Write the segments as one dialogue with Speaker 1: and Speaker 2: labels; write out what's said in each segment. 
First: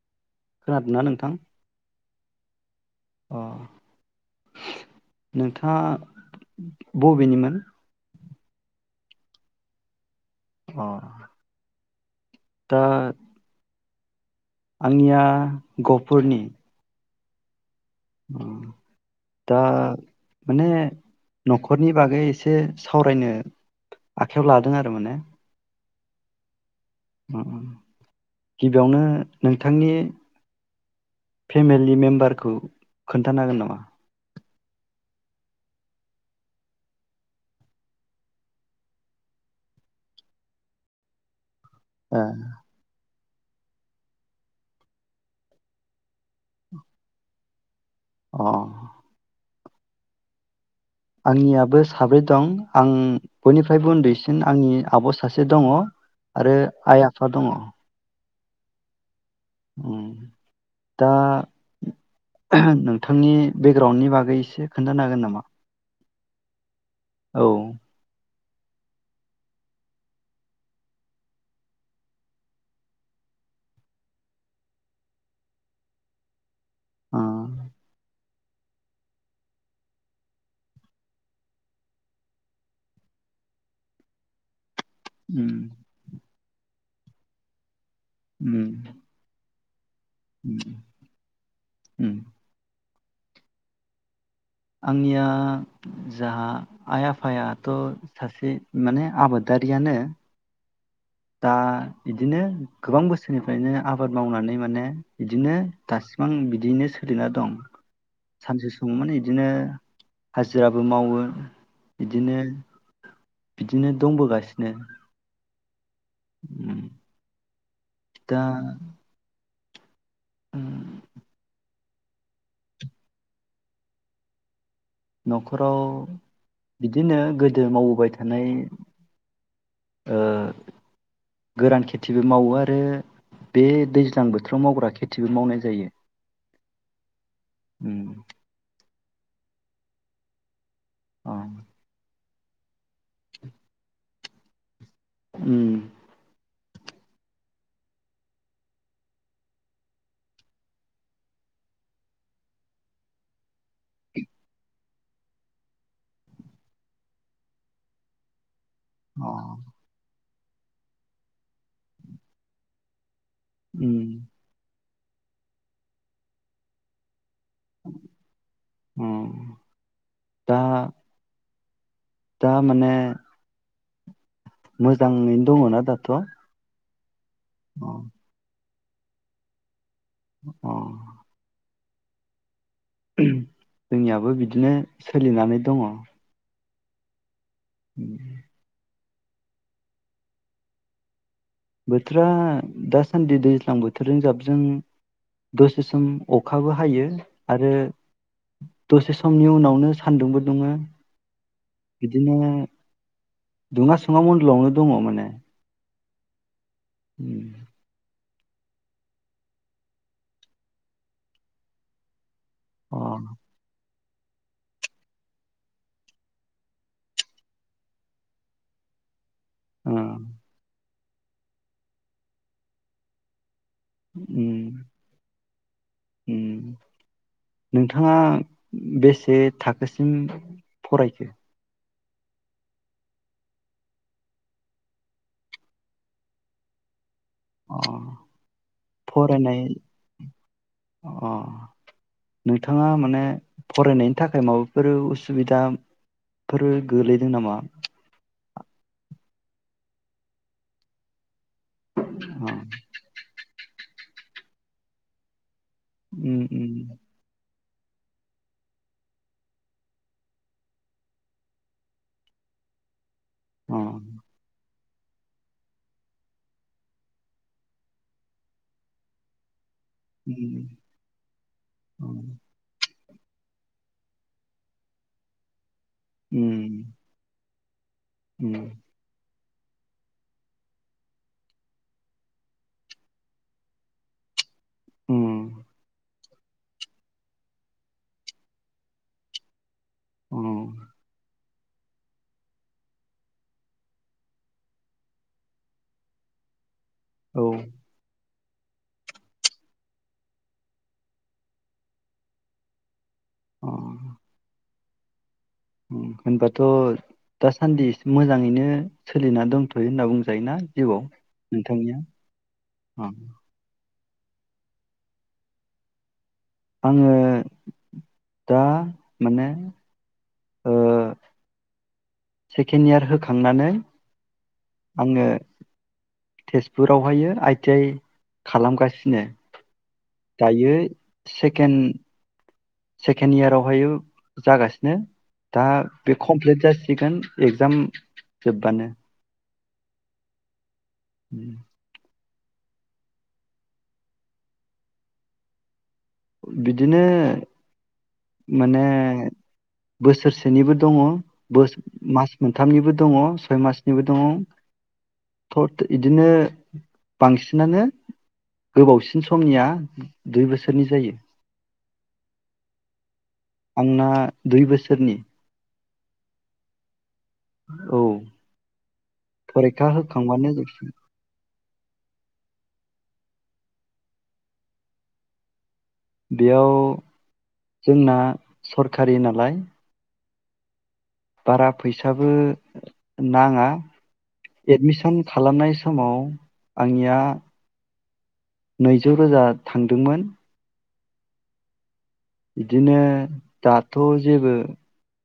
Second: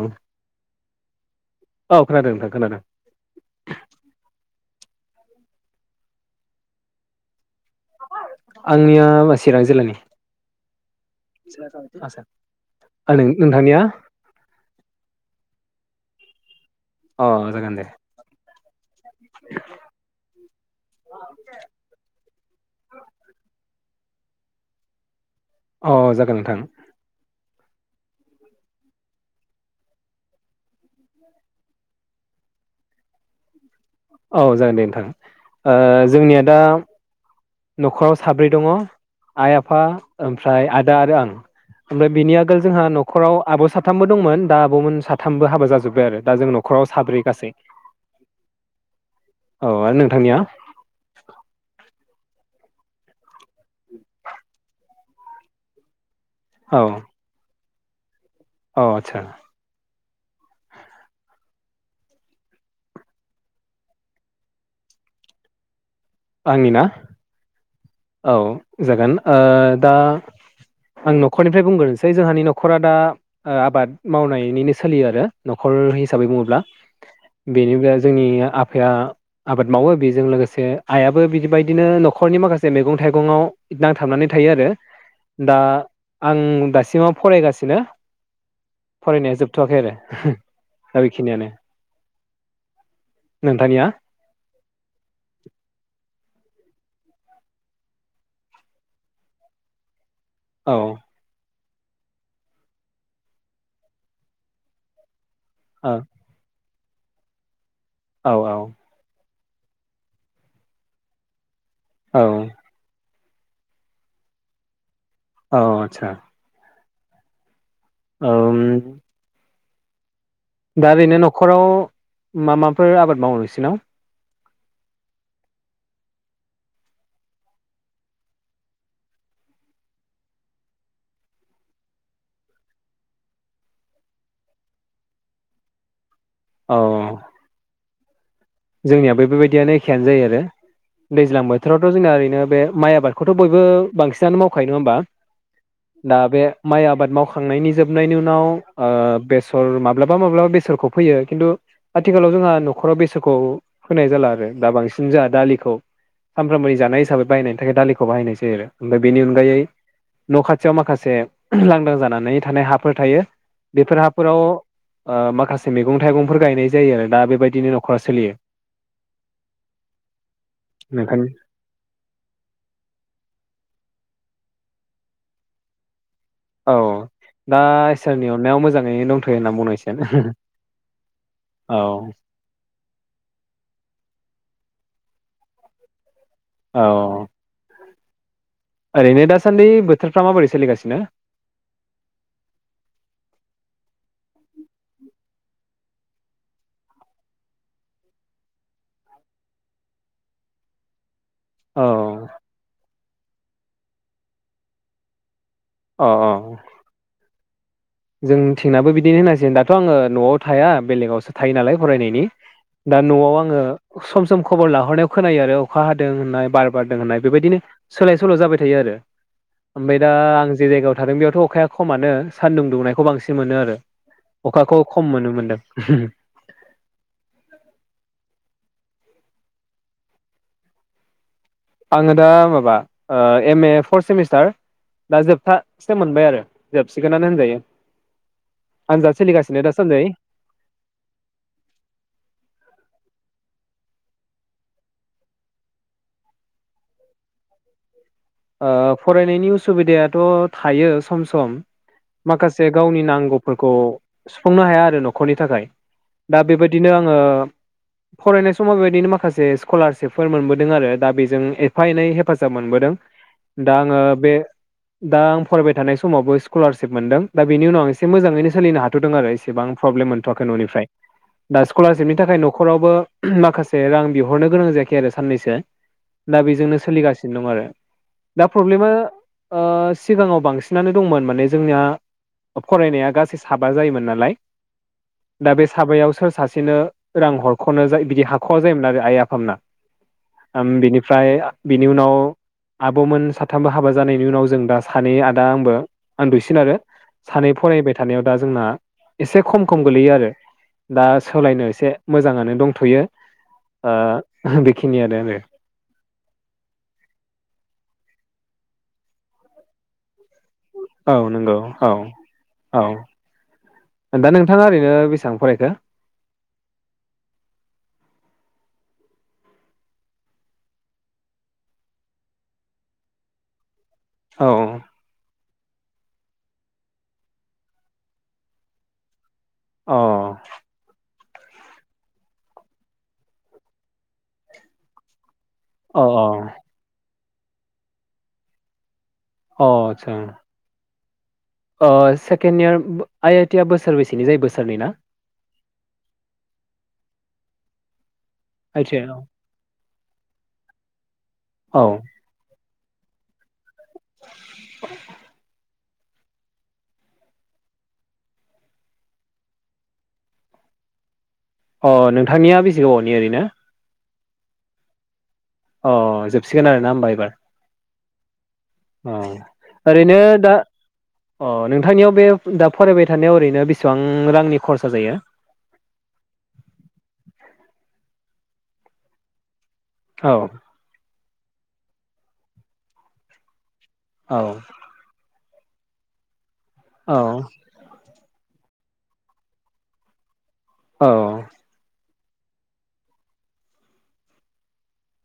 Speaker 1: औ
Speaker 2: खोनादोंना नोंथां
Speaker 1: खोनादों नोंथां खोनादों
Speaker 2: अ नोंथाङा बबेनिमोन?
Speaker 1: आंनिया चिरां जिल्लानि
Speaker 2: अ दा
Speaker 1: आ नोंथांनिया?
Speaker 2: आंनिया गफुरनि
Speaker 1: अ जागोन दे
Speaker 2: दा माने न'खरनि बागै एसे सावरायनो आखाइयाव लादों आरो माने,
Speaker 1: अ जागोन नोंथां,
Speaker 2: गिबियावनो नोंथांनि फेमिलि मेम्बारखौ खोन्थानो हागोन नामा?
Speaker 1: औ जागोन दे नोंथां ओ जोंनिया दा न'खराव साब्रै दङ आइ आफा ओमफ्राय आदा आरो आं। ओमफ्राय
Speaker 2: ए
Speaker 1: बिनि आगोल जोंहा न नखराव आब साथामबो दंमोन दा आबमोन साथामबो हाबा जाजोब्बाय आरो दा जों नखराव साब्रै गासै ।
Speaker 2: अ
Speaker 1: औ आरो नोंथांनिया?
Speaker 2: आंनियाबो साब्रै दं, आं बयनिफ्रायबो उन्दैसिन आंनि आब सासे दङ आरो
Speaker 1: औ
Speaker 2: आइ आफा दङ।
Speaker 1: औ आथसा
Speaker 2: ओम दा नोंथांनि बेकग्राउणडनि बागै एसे खोन्थानो हागोन नामा?
Speaker 1: आंनिया?
Speaker 2: औ ओ
Speaker 1: औ जागोन ओ दा आं न'खरनिफ्राय बुंग्रोनोसै जोंहानि न'खरा दा आबाद मावनायनिनो सोलियो आरो न'खर हिसाबै बुङोब्ला,
Speaker 2: उम
Speaker 1: बेदिब्ला जोंनिया आफाया आबाद मावो बेजों लोगोसे आयाबो बिदिबायदिनो न'खरनि माखासे मेगं थाइगंआव नांथाबनानै थायो आरो दा आं दासिमाव फरायगासिनो
Speaker 2: उम
Speaker 1: थ आखै आरो हो
Speaker 2: उम
Speaker 1: दा बेखिनियानो
Speaker 2: उम
Speaker 1: नोंथानिया
Speaker 2: आंनिया जाहा आइ आफायाथ सासे माने आबादारियानो।
Speaker 1: औ
Speaker 2: दा बिदिनो गोबां बोसोरनिफ्रायनो आबाद मावनानै माने बिदिनो
Speaker 1: औ
Speaker 2: दासिबां बिदिनो सोलिना दं
Speaker 1: औ औ
Speaker 2: सानसे समाव माने बिदिनो हाजिराबो मावो
Speaker 1: औ
Speaker 2: बिदिनो बिदिनो दंबोगासिनो
Speaker 1: औ आदसा
Speaker 2: [inaudible] दा
Speaker 1: ओम
Speaker 2: उम
Speaker 1: दा ओरैनो न'खराव मा माफोर आबाद मावो नोंसिनाव
Speaker 2: न'खराव बिदिनो गोदो मावबोबाय थानाय ओ गोरान खेथिबो मावो आरो बे दैज्लां बोथोराव मावग्रा खेथिबो मावनाय जायो।
Speaker 1: अ
Speaker 2: उम
Speaker 1: जोंनिया बेफोबायदियानो एखेयानो जायो आरो
Speaker 2: अ
Speaker 1: दैज्लां बोथोरावथ जोना ओरैनो बे माइ आबादखौथ' बयबो बांसि सिनानो मावखायो नङाहोमबा?
Speaker 2: उम
Speaker 1: दा बे माइ आबाद मावखांनायनि जोबनायनि उनाव ओ बेसर माब्लाबा माब्लाबा बेसरखौ फोयो खिन्थु आथिखालाव जोंहा न'खराव बेस खौ फोनाय जाला आरो दा बांसिन जोंहा दालिखौ सानफ्रामबोनि जानाय हिसाबै बायनायनि थाखाय दालिखौ बाहायनाय जायो आरो। ओमफाय बेनि अनगायै न' खाथियाव माखासे लांदां जानानै थानाय हाफोर थायो। बेफोर
Speaker 2: उम
Speaker 1: हाफोराव ओ माखासे मेगं थाइगंफोर गायनाय जायो आरो दा बेबायदि खआ सोलियो
Speaker 2: उम अ दा
Speaker 1: नोंथांनि
Speaker 2: दा माने मोजाङैनो दङना दाथ।
Speaker 1: औ दा इसोरनि अननायाव मोजां नै दंथयो होनना बुंनांसि
Speaker 2: अ।
Speaker 1: औ।
Speaker 2: ओम जोंनियाबो बिदिनो सोलिनानै दङ
Speaker 1: औ।
Speaker 2: उम।
Speaker 1: ओरैनो दासान्दि बोथोरफ्रा माबोरै सोलिगासिनो
Speaker 2: बोथोरा दासान्दि दैज्लां बोथोरजों जाबजों दसे सम अखाबो हायो आरो दसे समनि उनावनो सान्दुंबो दुङो
Speaker 1: औ
Speaker 2: बिदिनो दुङा सुङा [inaudible] दङ माने
Speaker 1: अ अ जों थिंनाबो बिदिनो होननांसिगोन दाथ' आङो न'आव थाया बेलेगावसो थायो नालाय फरायनायनि
Speaker 2: अ
Speaker 1: दा नआव आङो सम सम खबर लाहरनायाव खोनायो आरो अखा हादों होननाय बार बारदों होननाय बेबायदिनो सोलाय सोल जाबाय थायो आरो ओमबाय
Speaker 2: ओ
Speaker 1: दा आं जे जायगायाव थादों बेयावथ' अखाया खमानो सान्दुं दुंनायखौ बांसिन मोनो आरो। अखाखौ
Speaker 2: उम
Speaker 1: खम मोनो मोनदों
Speaker 2: उम नोंथाङा
Speaker 1: [unintelligible]
Speaker 2: बेसे थाखोसिम फरायखो?
Speaker 1: आङो दा माबा ओ एम-ए फर्थ सेमिस्टार दा जोबथा सेम मोनबाय आरो जोबस
Speaker 2: अ
Speaker 1: आनजाद
Speaker 2: फरायनाय
Speaker 1: सोलिगासिनो दासान्दै
Speaker 2: अ नोंथाङा माने फरायनायनि थाखाय माबाफोर उसुबिदाफोर गोलैदों नामा?
Speaker 1: ओ फरायनायनि उसुबिदायाथ थायो सम सम
Speaker 2: अ
Speaker 1: माखासे गावनि नांगौ फोरखौ सुफुंनो हाया आरो नखरनि थाखाय
Speaker 2: उम
Speaker 1: दा
Speaker 2: उम
Speaker 1: बेबायदिनो आङो, फरायनाय समाव बेबायदिनो माखासे स्कलारशिपफोर मोनबोदों आरो दा बेजों एफा एनै हेफाजाब मोनबोदों। दा
Speaker 2: अ
Speaker 1: आङो बे दा आं फरायबाय थानाय समावबो स्कलारशिप मोनदों दा बेनि उनाव आं एसे मोजाङैनो सोलिनो हाथदों आरो एसेबां प्रब्लेम मोनथ'वाखै
Speaker 2: उम
Speaker 1: न'निफ्राय दा स्कलारशिपनि थाखाय नखरावबो उम माखासे रां बिहरनो गोनां जायाखै आरो साननैसोआ। दा बेजोंनो
Speaker 2: उम
Speaker 1: सोलिगासिनो दं आरो। दा
Speaker 2: उम
Speaker 1: प्रब्लेमा ओ सिगाङाव बांसिनानो दंमोन माने जोंनिया फरायनाया गासै साबा जायोमोन नालाय दा
Speaker 2: उम
Speaker 1: बे साबायाव सोर सासेनो रां हरखनो ज बिदि हाखवा जायोमोन आरो आइ आफामोना आं बिनिफ्राय बिनि उनाव आबमोन साथामबो हाबा जानायनि उनाव जों दा सानै आदा आंबो आं दुइसिन आरो
Speaker 2: अ औ
Speaker 1: सानै फरायबाय थानायाव दा जोंना एसे खम खम गोलैयो आरो दा सोलायनो एसे मोजाङानो दंथयो
Speaker 2: अ
Speaker 1: बेखिनियानो आरो।
Speaker 2: होनबाथ दासान्दि मोजाङैनो सोलिना दंथयो होनना बुङ जायोना जिउआव
Speaker 1: औ नंगौ औ
Speaker 2: नोंथांनिया
Speaker 1: औ दा नोंथाङा ओरैनो बेसेबां फरायखो
Speaker 2: आङो दा माने सेकेण्ड इयार होखांनानै
Speaker 1: औ
Speaker 2: आङो तेजपुरावहायो आइटि आइ खालामगासिनो
Speaker 1: औ
Speaker 2: दायो सेकेण्ड सेकेण्ड इयारावहाय जागासिनो दा
Speaker 1: अ
Speaker 2: बे
Speaker 1: अ
Speaker 2: कमप्लेट जासिगोन। एग्जाम जोब्बानो
Speaker 1: अ आचचा अ से second year I I T आ बोसोरबैसेनि जायो बोसोरनै ना?
Speaker 2: बिदिनो
Speaker 1: आइ
Speaker 2: माने
Speaker 1: टि आइ
Speaker 2: बोसोरसेनिबो दङ बस
Speaker 1: औ
Speaker 2: मास मोन थामनिबो दङ सय मास निबो दङ बिदिनो बांसिनानो गोबावसिन समनिया दुइ बोसोरनि जायो [inaudible]
Speaker 1: अ नोंथांनिया बेसे गोबावनि ओरै नो
Speaker 2: आंना दुइ बोसोरनि
Speaker 1: अ जोबसिगोन आरो ना होमबा एबार?
Speaker 2: औ
Speaker 1: ओ
Speaker 2: फरिखा
Speaker 1: ओरैनो
Speaker 2: होखांबानो
Speaker 1: दा
Speaker 2: जोबसिगोन
Speaker 1: अ नों नोंथांनियाव बे दा फरायबाय थानायाव ओरैनो बेसेबां रांनि खरसा जायो
Speaker 2: बेयाव जोंना सरखारि नालाय
Speaker 1: औ
Speaker 2: बारा फैसाबो नाङा
Speaker 1: औ
Speaker 2: एडमिसन खालामनाय समाव आंनिया नैजौ रोजा थांदोंमोन।
Speaker 1: औ
Speaker 2: बिदिनो दाथ जेबो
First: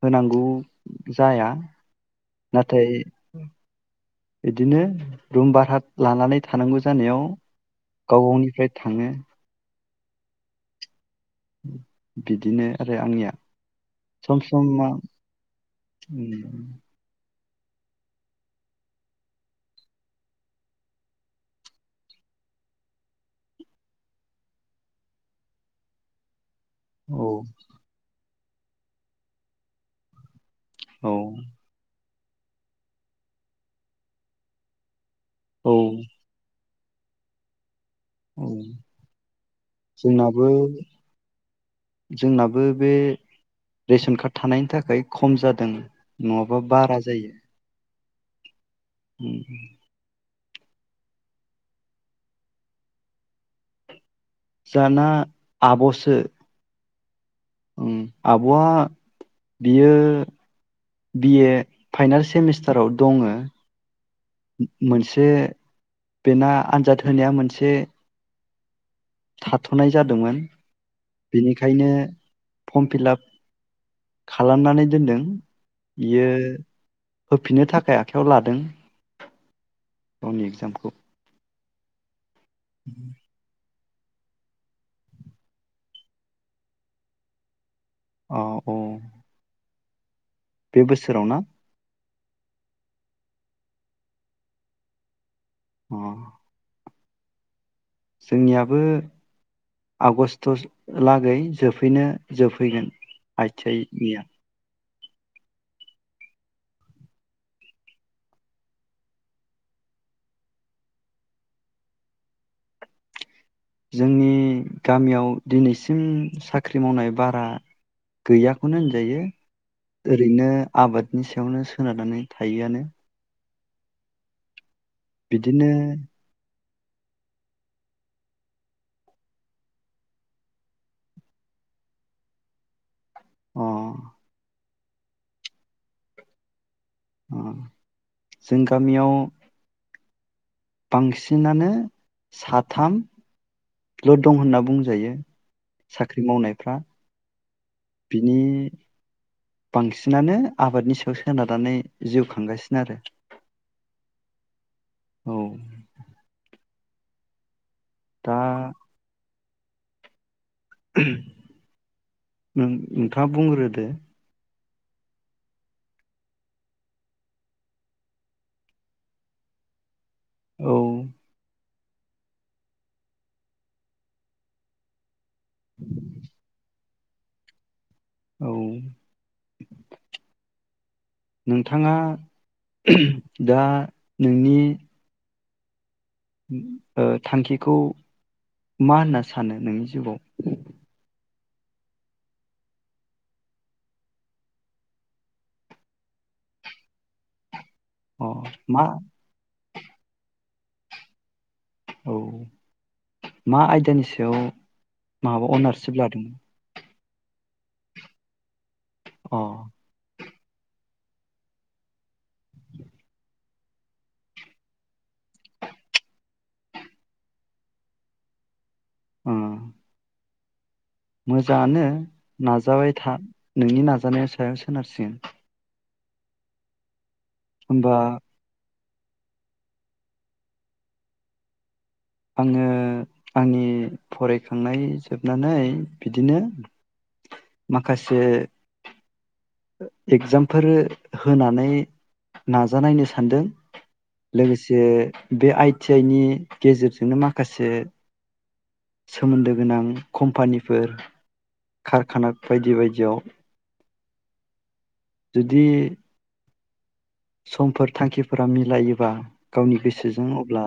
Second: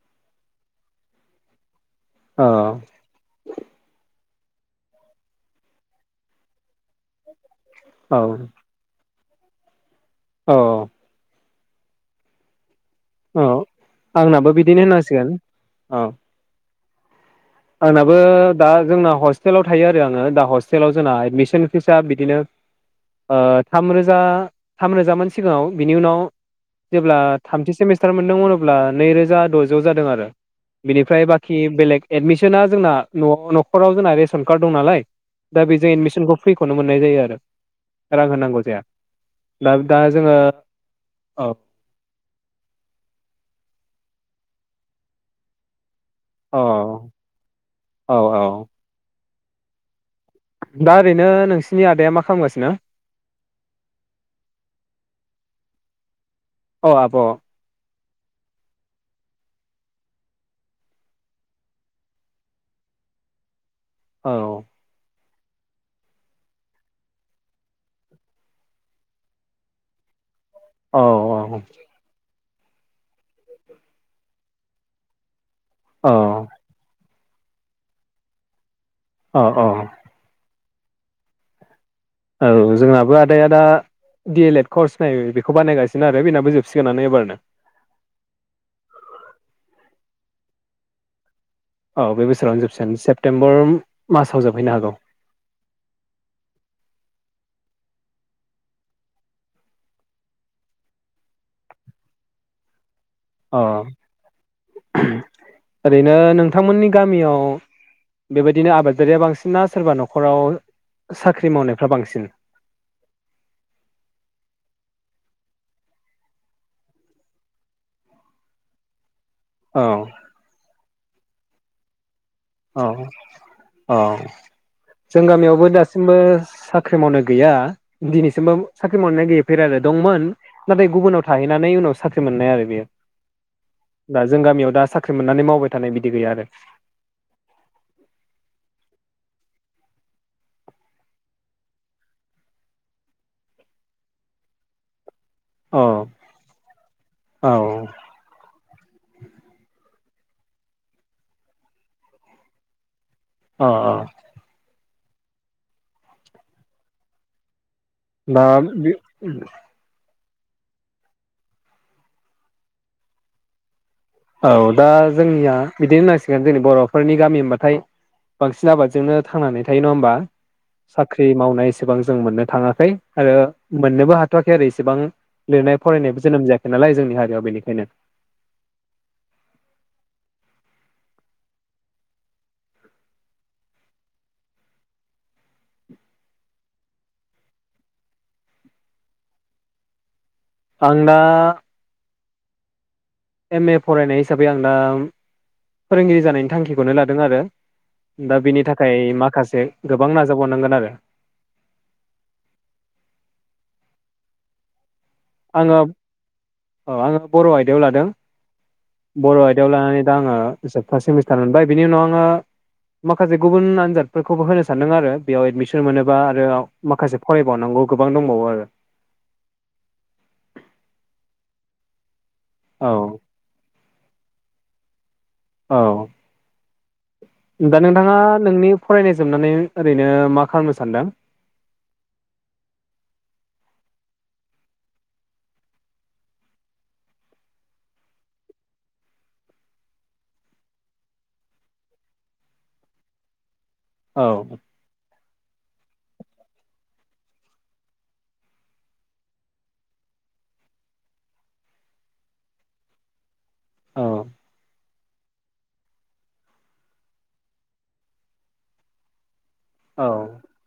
Speaker 2: होनांगौ जाया।
Speaker 1: औ
Speaker 2: नाथाय बिदिनो रुम भारा लानानै थानांगौ जानायाव
Speaker 1: औ
Speaker 2: गाव गावनिफ्राय थाङो।
Speaker 1: अ
Speaker 2: बिदिनो आरो आंनिया
Speaker 1: औ
Speaker 2: सम
Speaker 1: आंनाबो
Speaker 2: सम
Speaker 1: बिदिनो
Speaker 2: मा
Speaker 1: होनांसिगोन औ
Speaker 2: उम
Speaker 1: आंनाबो दा जोंना हस्टेलाव थायो आरो आङो दा हस्टेलाव जोंना एडमिसन फिसा बिदिनो ओ थामरोजा थामरोजामोन सिगाङाव। बेनि उनाव जेब्ला
Speaker 2: औ
Speaker 1: थामथि सेमिस्टार मोनदों अब्ला नैरोजा दजौ जादों आरो
Speaker 2: औ
Speaker 1: बिनिफ्राय बाखि बेलेग एडमिसना जोंना न'-न'खराव जोंना रेसन कार्ड दं नालाय। दा
Speaker 2: औ
Speaker 1: बेजो एडमिसनखौ फ्रि नुनो मोननाय जायो आरो रां
Speaker 2: उम
Speaker 1: होनांगौ जाया दा दा जोङो
Speaker 2: जोंनाबो
Speaker 1: औ
Speaker 2: जोंनाबो बे रेशन कार्ड थानायनि थाखाय खम जादों,
Speaker 1: औ
Speaker 2: नङाबा बारा जायो
Speaker 1: औ औ।
Speaker 2: उम।
Speaker 1: दा ओरैनो नोंसिनि आदाया मा खालामगासिनो?
Speaker 2: जाहाना आब'सो
Speaker 1: अ आब'।
Speaker 2: उम आब'आ बियो बि ए फाइनाल सेमिस्टाराव दङो।
Speaker 1: औ
Speaker 2: मोनसे बेना आनजाद होनाया मोनसे थाथ'नाय जादोंमोन।
Speaker 1: औ
Speaker 2: बेनिखायनो फर्म फिलाप खालामनानै दोनदों।
Speaker 1: औ
Speaker 2: इयो होफिननो थाखाय आखायाव लादों।
Speaker 1: अ अ
Speaker 2: खौ
Speaker 1: औ जोंनाबो आदाया आदा डि एल एड कर्स नाय बेखौ बानायगासिनो आरो बेनाबो जोबसिगोनानो एबारना।
Speaker 2: औ औ बे बोसोराव ना
Speaker 1: औ बे बोसोरावनो जोबसिगोन सेप्तेम्बर मासाव जोबहैनो हागौ।
Speaker 2: अ। जोंनियाबो आगस्ट'लागै जोबफैनो जोबफैगोन
Speaker 1: अ
Speaker 2: आथि आइ नि आ
Speaker 1: ओरैनो नोंथांमोननि गामियाव बेबायदिनो आबादारिया बांसिनना सोरबा न खराव साख्रि मावनायफ्रा बांसिन।
Speaker 2: जोंनि गामियाव दिनैसिम साख्रि मावनाय बारा गैयाखौनो होनजायो।
Speaker 1: औ
Speaker 2: ओरैनो आबाद बिनि सायावनो सोनारनानै थायोआनो
Speaker 1: औ जों गामियावबो
Speaker 2: बिदिनो
Speaker 1: दासिमबो साख साख्रि मावनो गैया दिनैसिमबो साख्रि मावनाया गैयैफेर आरो दंमोन नाथाय गुबुनाव थाहैनानै उनाव साख्रि मोननाय आरो बेयो।
Speaker 2: अ
Speaker 1: दा जों गामियाव दा साख्रि मोननानै मावबाय थानाय बिदि गैया आरो।
Speaker 2: ओ जों गामियाव बांसिनानो साथामल दं होनना बुंजायो ।
Speaker 1: औ
Speaker 2: साख्रि मावनायफ्रा
Speaker 1: औ
Speaker 2: बिनि बांसिन बिसिनानो आबादनि सायाव सोनारनानै जिउ खांगासिनो आरो।
Speaker 1: अ अ।
Speaker 2: औ।
Speaker 1: दा बे
Speaker 2: उम नों नोंथाङा बुंग्रो दे।
Speaker 1: औ दा जोंनिया बिदिनो होननांसिगोन जोंनि बर'फोरनि गामि होनबाथाय बांसिन आबादजोंनो थांनानै थायो नङा होमबा?
Speaker 2: औ
Speaker 1: साख्रि मावनाय एसेबां जों मोननो थाङाखै आरो मोननोबो हाथवाखै आरो इसेबां लिरनाय फरायनायबो जोनोम जायाखै नालाय जोंनि हारियाव बेनिखायनो
Speaker 2: औ। नोंथाङा दा नोंनि ओ थांखिखौ मा होनना सानो नोंनि जिउआव
Speaker 1: आं दा एम ए फरायनाय हिसाबै आं दा फोरोंगिरि जानायनि थांखिखौनो लादों आरो दा
Speaker 2: अ
Speaker 1: बेनि
Speaker 2: मा
Speaker 1: थाखाय माखासे गोबां नाजाबावनांगोन आरो
Speaker 2: औ मा आयदानि सायाव माबा अनारशिप लादों।
Speaker 1: अ आङो बर आयदायाव लादों
Speaker 2: अ
Speaker 1: बर' आयदायाव लानानै दा आङो जोब फार्स्ट सेमिस्टार मोनबाय बिनि उनाव आङो माखासे गुबुन आनजादफोरखौबो होनो सानदों आरो बेयाव एडमिसन मोनोबा आरो आव माखासे फरायबावनांगौ गोबां दंबावो आरो‌
Speaker 2: उम। मोजाङानो नाजाबाय था
Speaker 1: औ
Speaker 2: नोंनि नाज जानायनि सायाव सोनारसिगोन
Speaker 1: औ दा
Speaker 2: होमबा
Speaker 1: नोंथाङा नोंनि फरायनाय जोबनानै ओरैनो मा खालामनो सानदों
Speaker 2: आङो आंनि फरायखांनाय जोबनानै बिदिनो माखासे इगजामफोर होनानै नाजानायनो सानदों
Speaker 1: औ
Speaker 2: लोगोसे बे आइ थि आइ नि गेजेरजों नो माखासे सोमोन्दो गोनां कम्पानिफोर कारखाना बायदि बायदियाव
Speaker 1: औ
Speaker 2: जुदि समफोर थांखिफोरा मिलायोबा गावनि
Speaker 1: औ
Speaker 2: गोसोजों मावब्ला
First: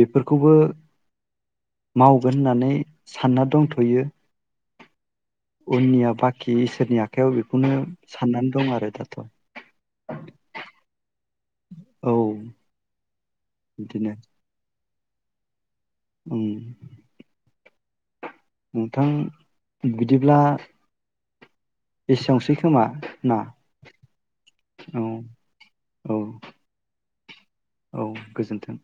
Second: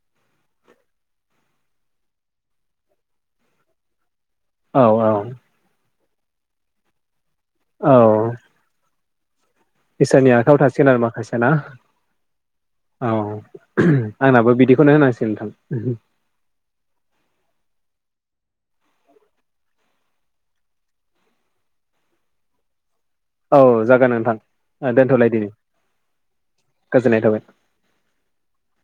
Speaker 2: बे फोरखौबो मावगोन होननानै सानना दंथ'यो।
Speaker 1: औ औ।
Speaker 2: उननिया बाखि इसोरनि आख खायाव बेखौनो
Speaker 1: औ
Speaker 2: सान्नानै दं आरो दा। [inaudible]
Speaker 1: इसोरनि आखायाव थासिगोन आरो माखासे ना
Speaker 2: औ
Speaker 1: औ।
Speaker 2: बिदिनो
Speaker 1: आंनाबो बिदि खौनो होनांसिगोन नोंथां।
Speaker 2: उम नोंथां बिदिब्ला एसेयावसै खोमा। ना
Speaker 1: औ जागोन नोंथां ओ
Speaker 2: औ
Speaker 1: दोनथलायदिनि
Speaker 2: औ
Speaker 1: गोज गोजोनाय थाबाय
Speaker 2: औ गोजोन्थों।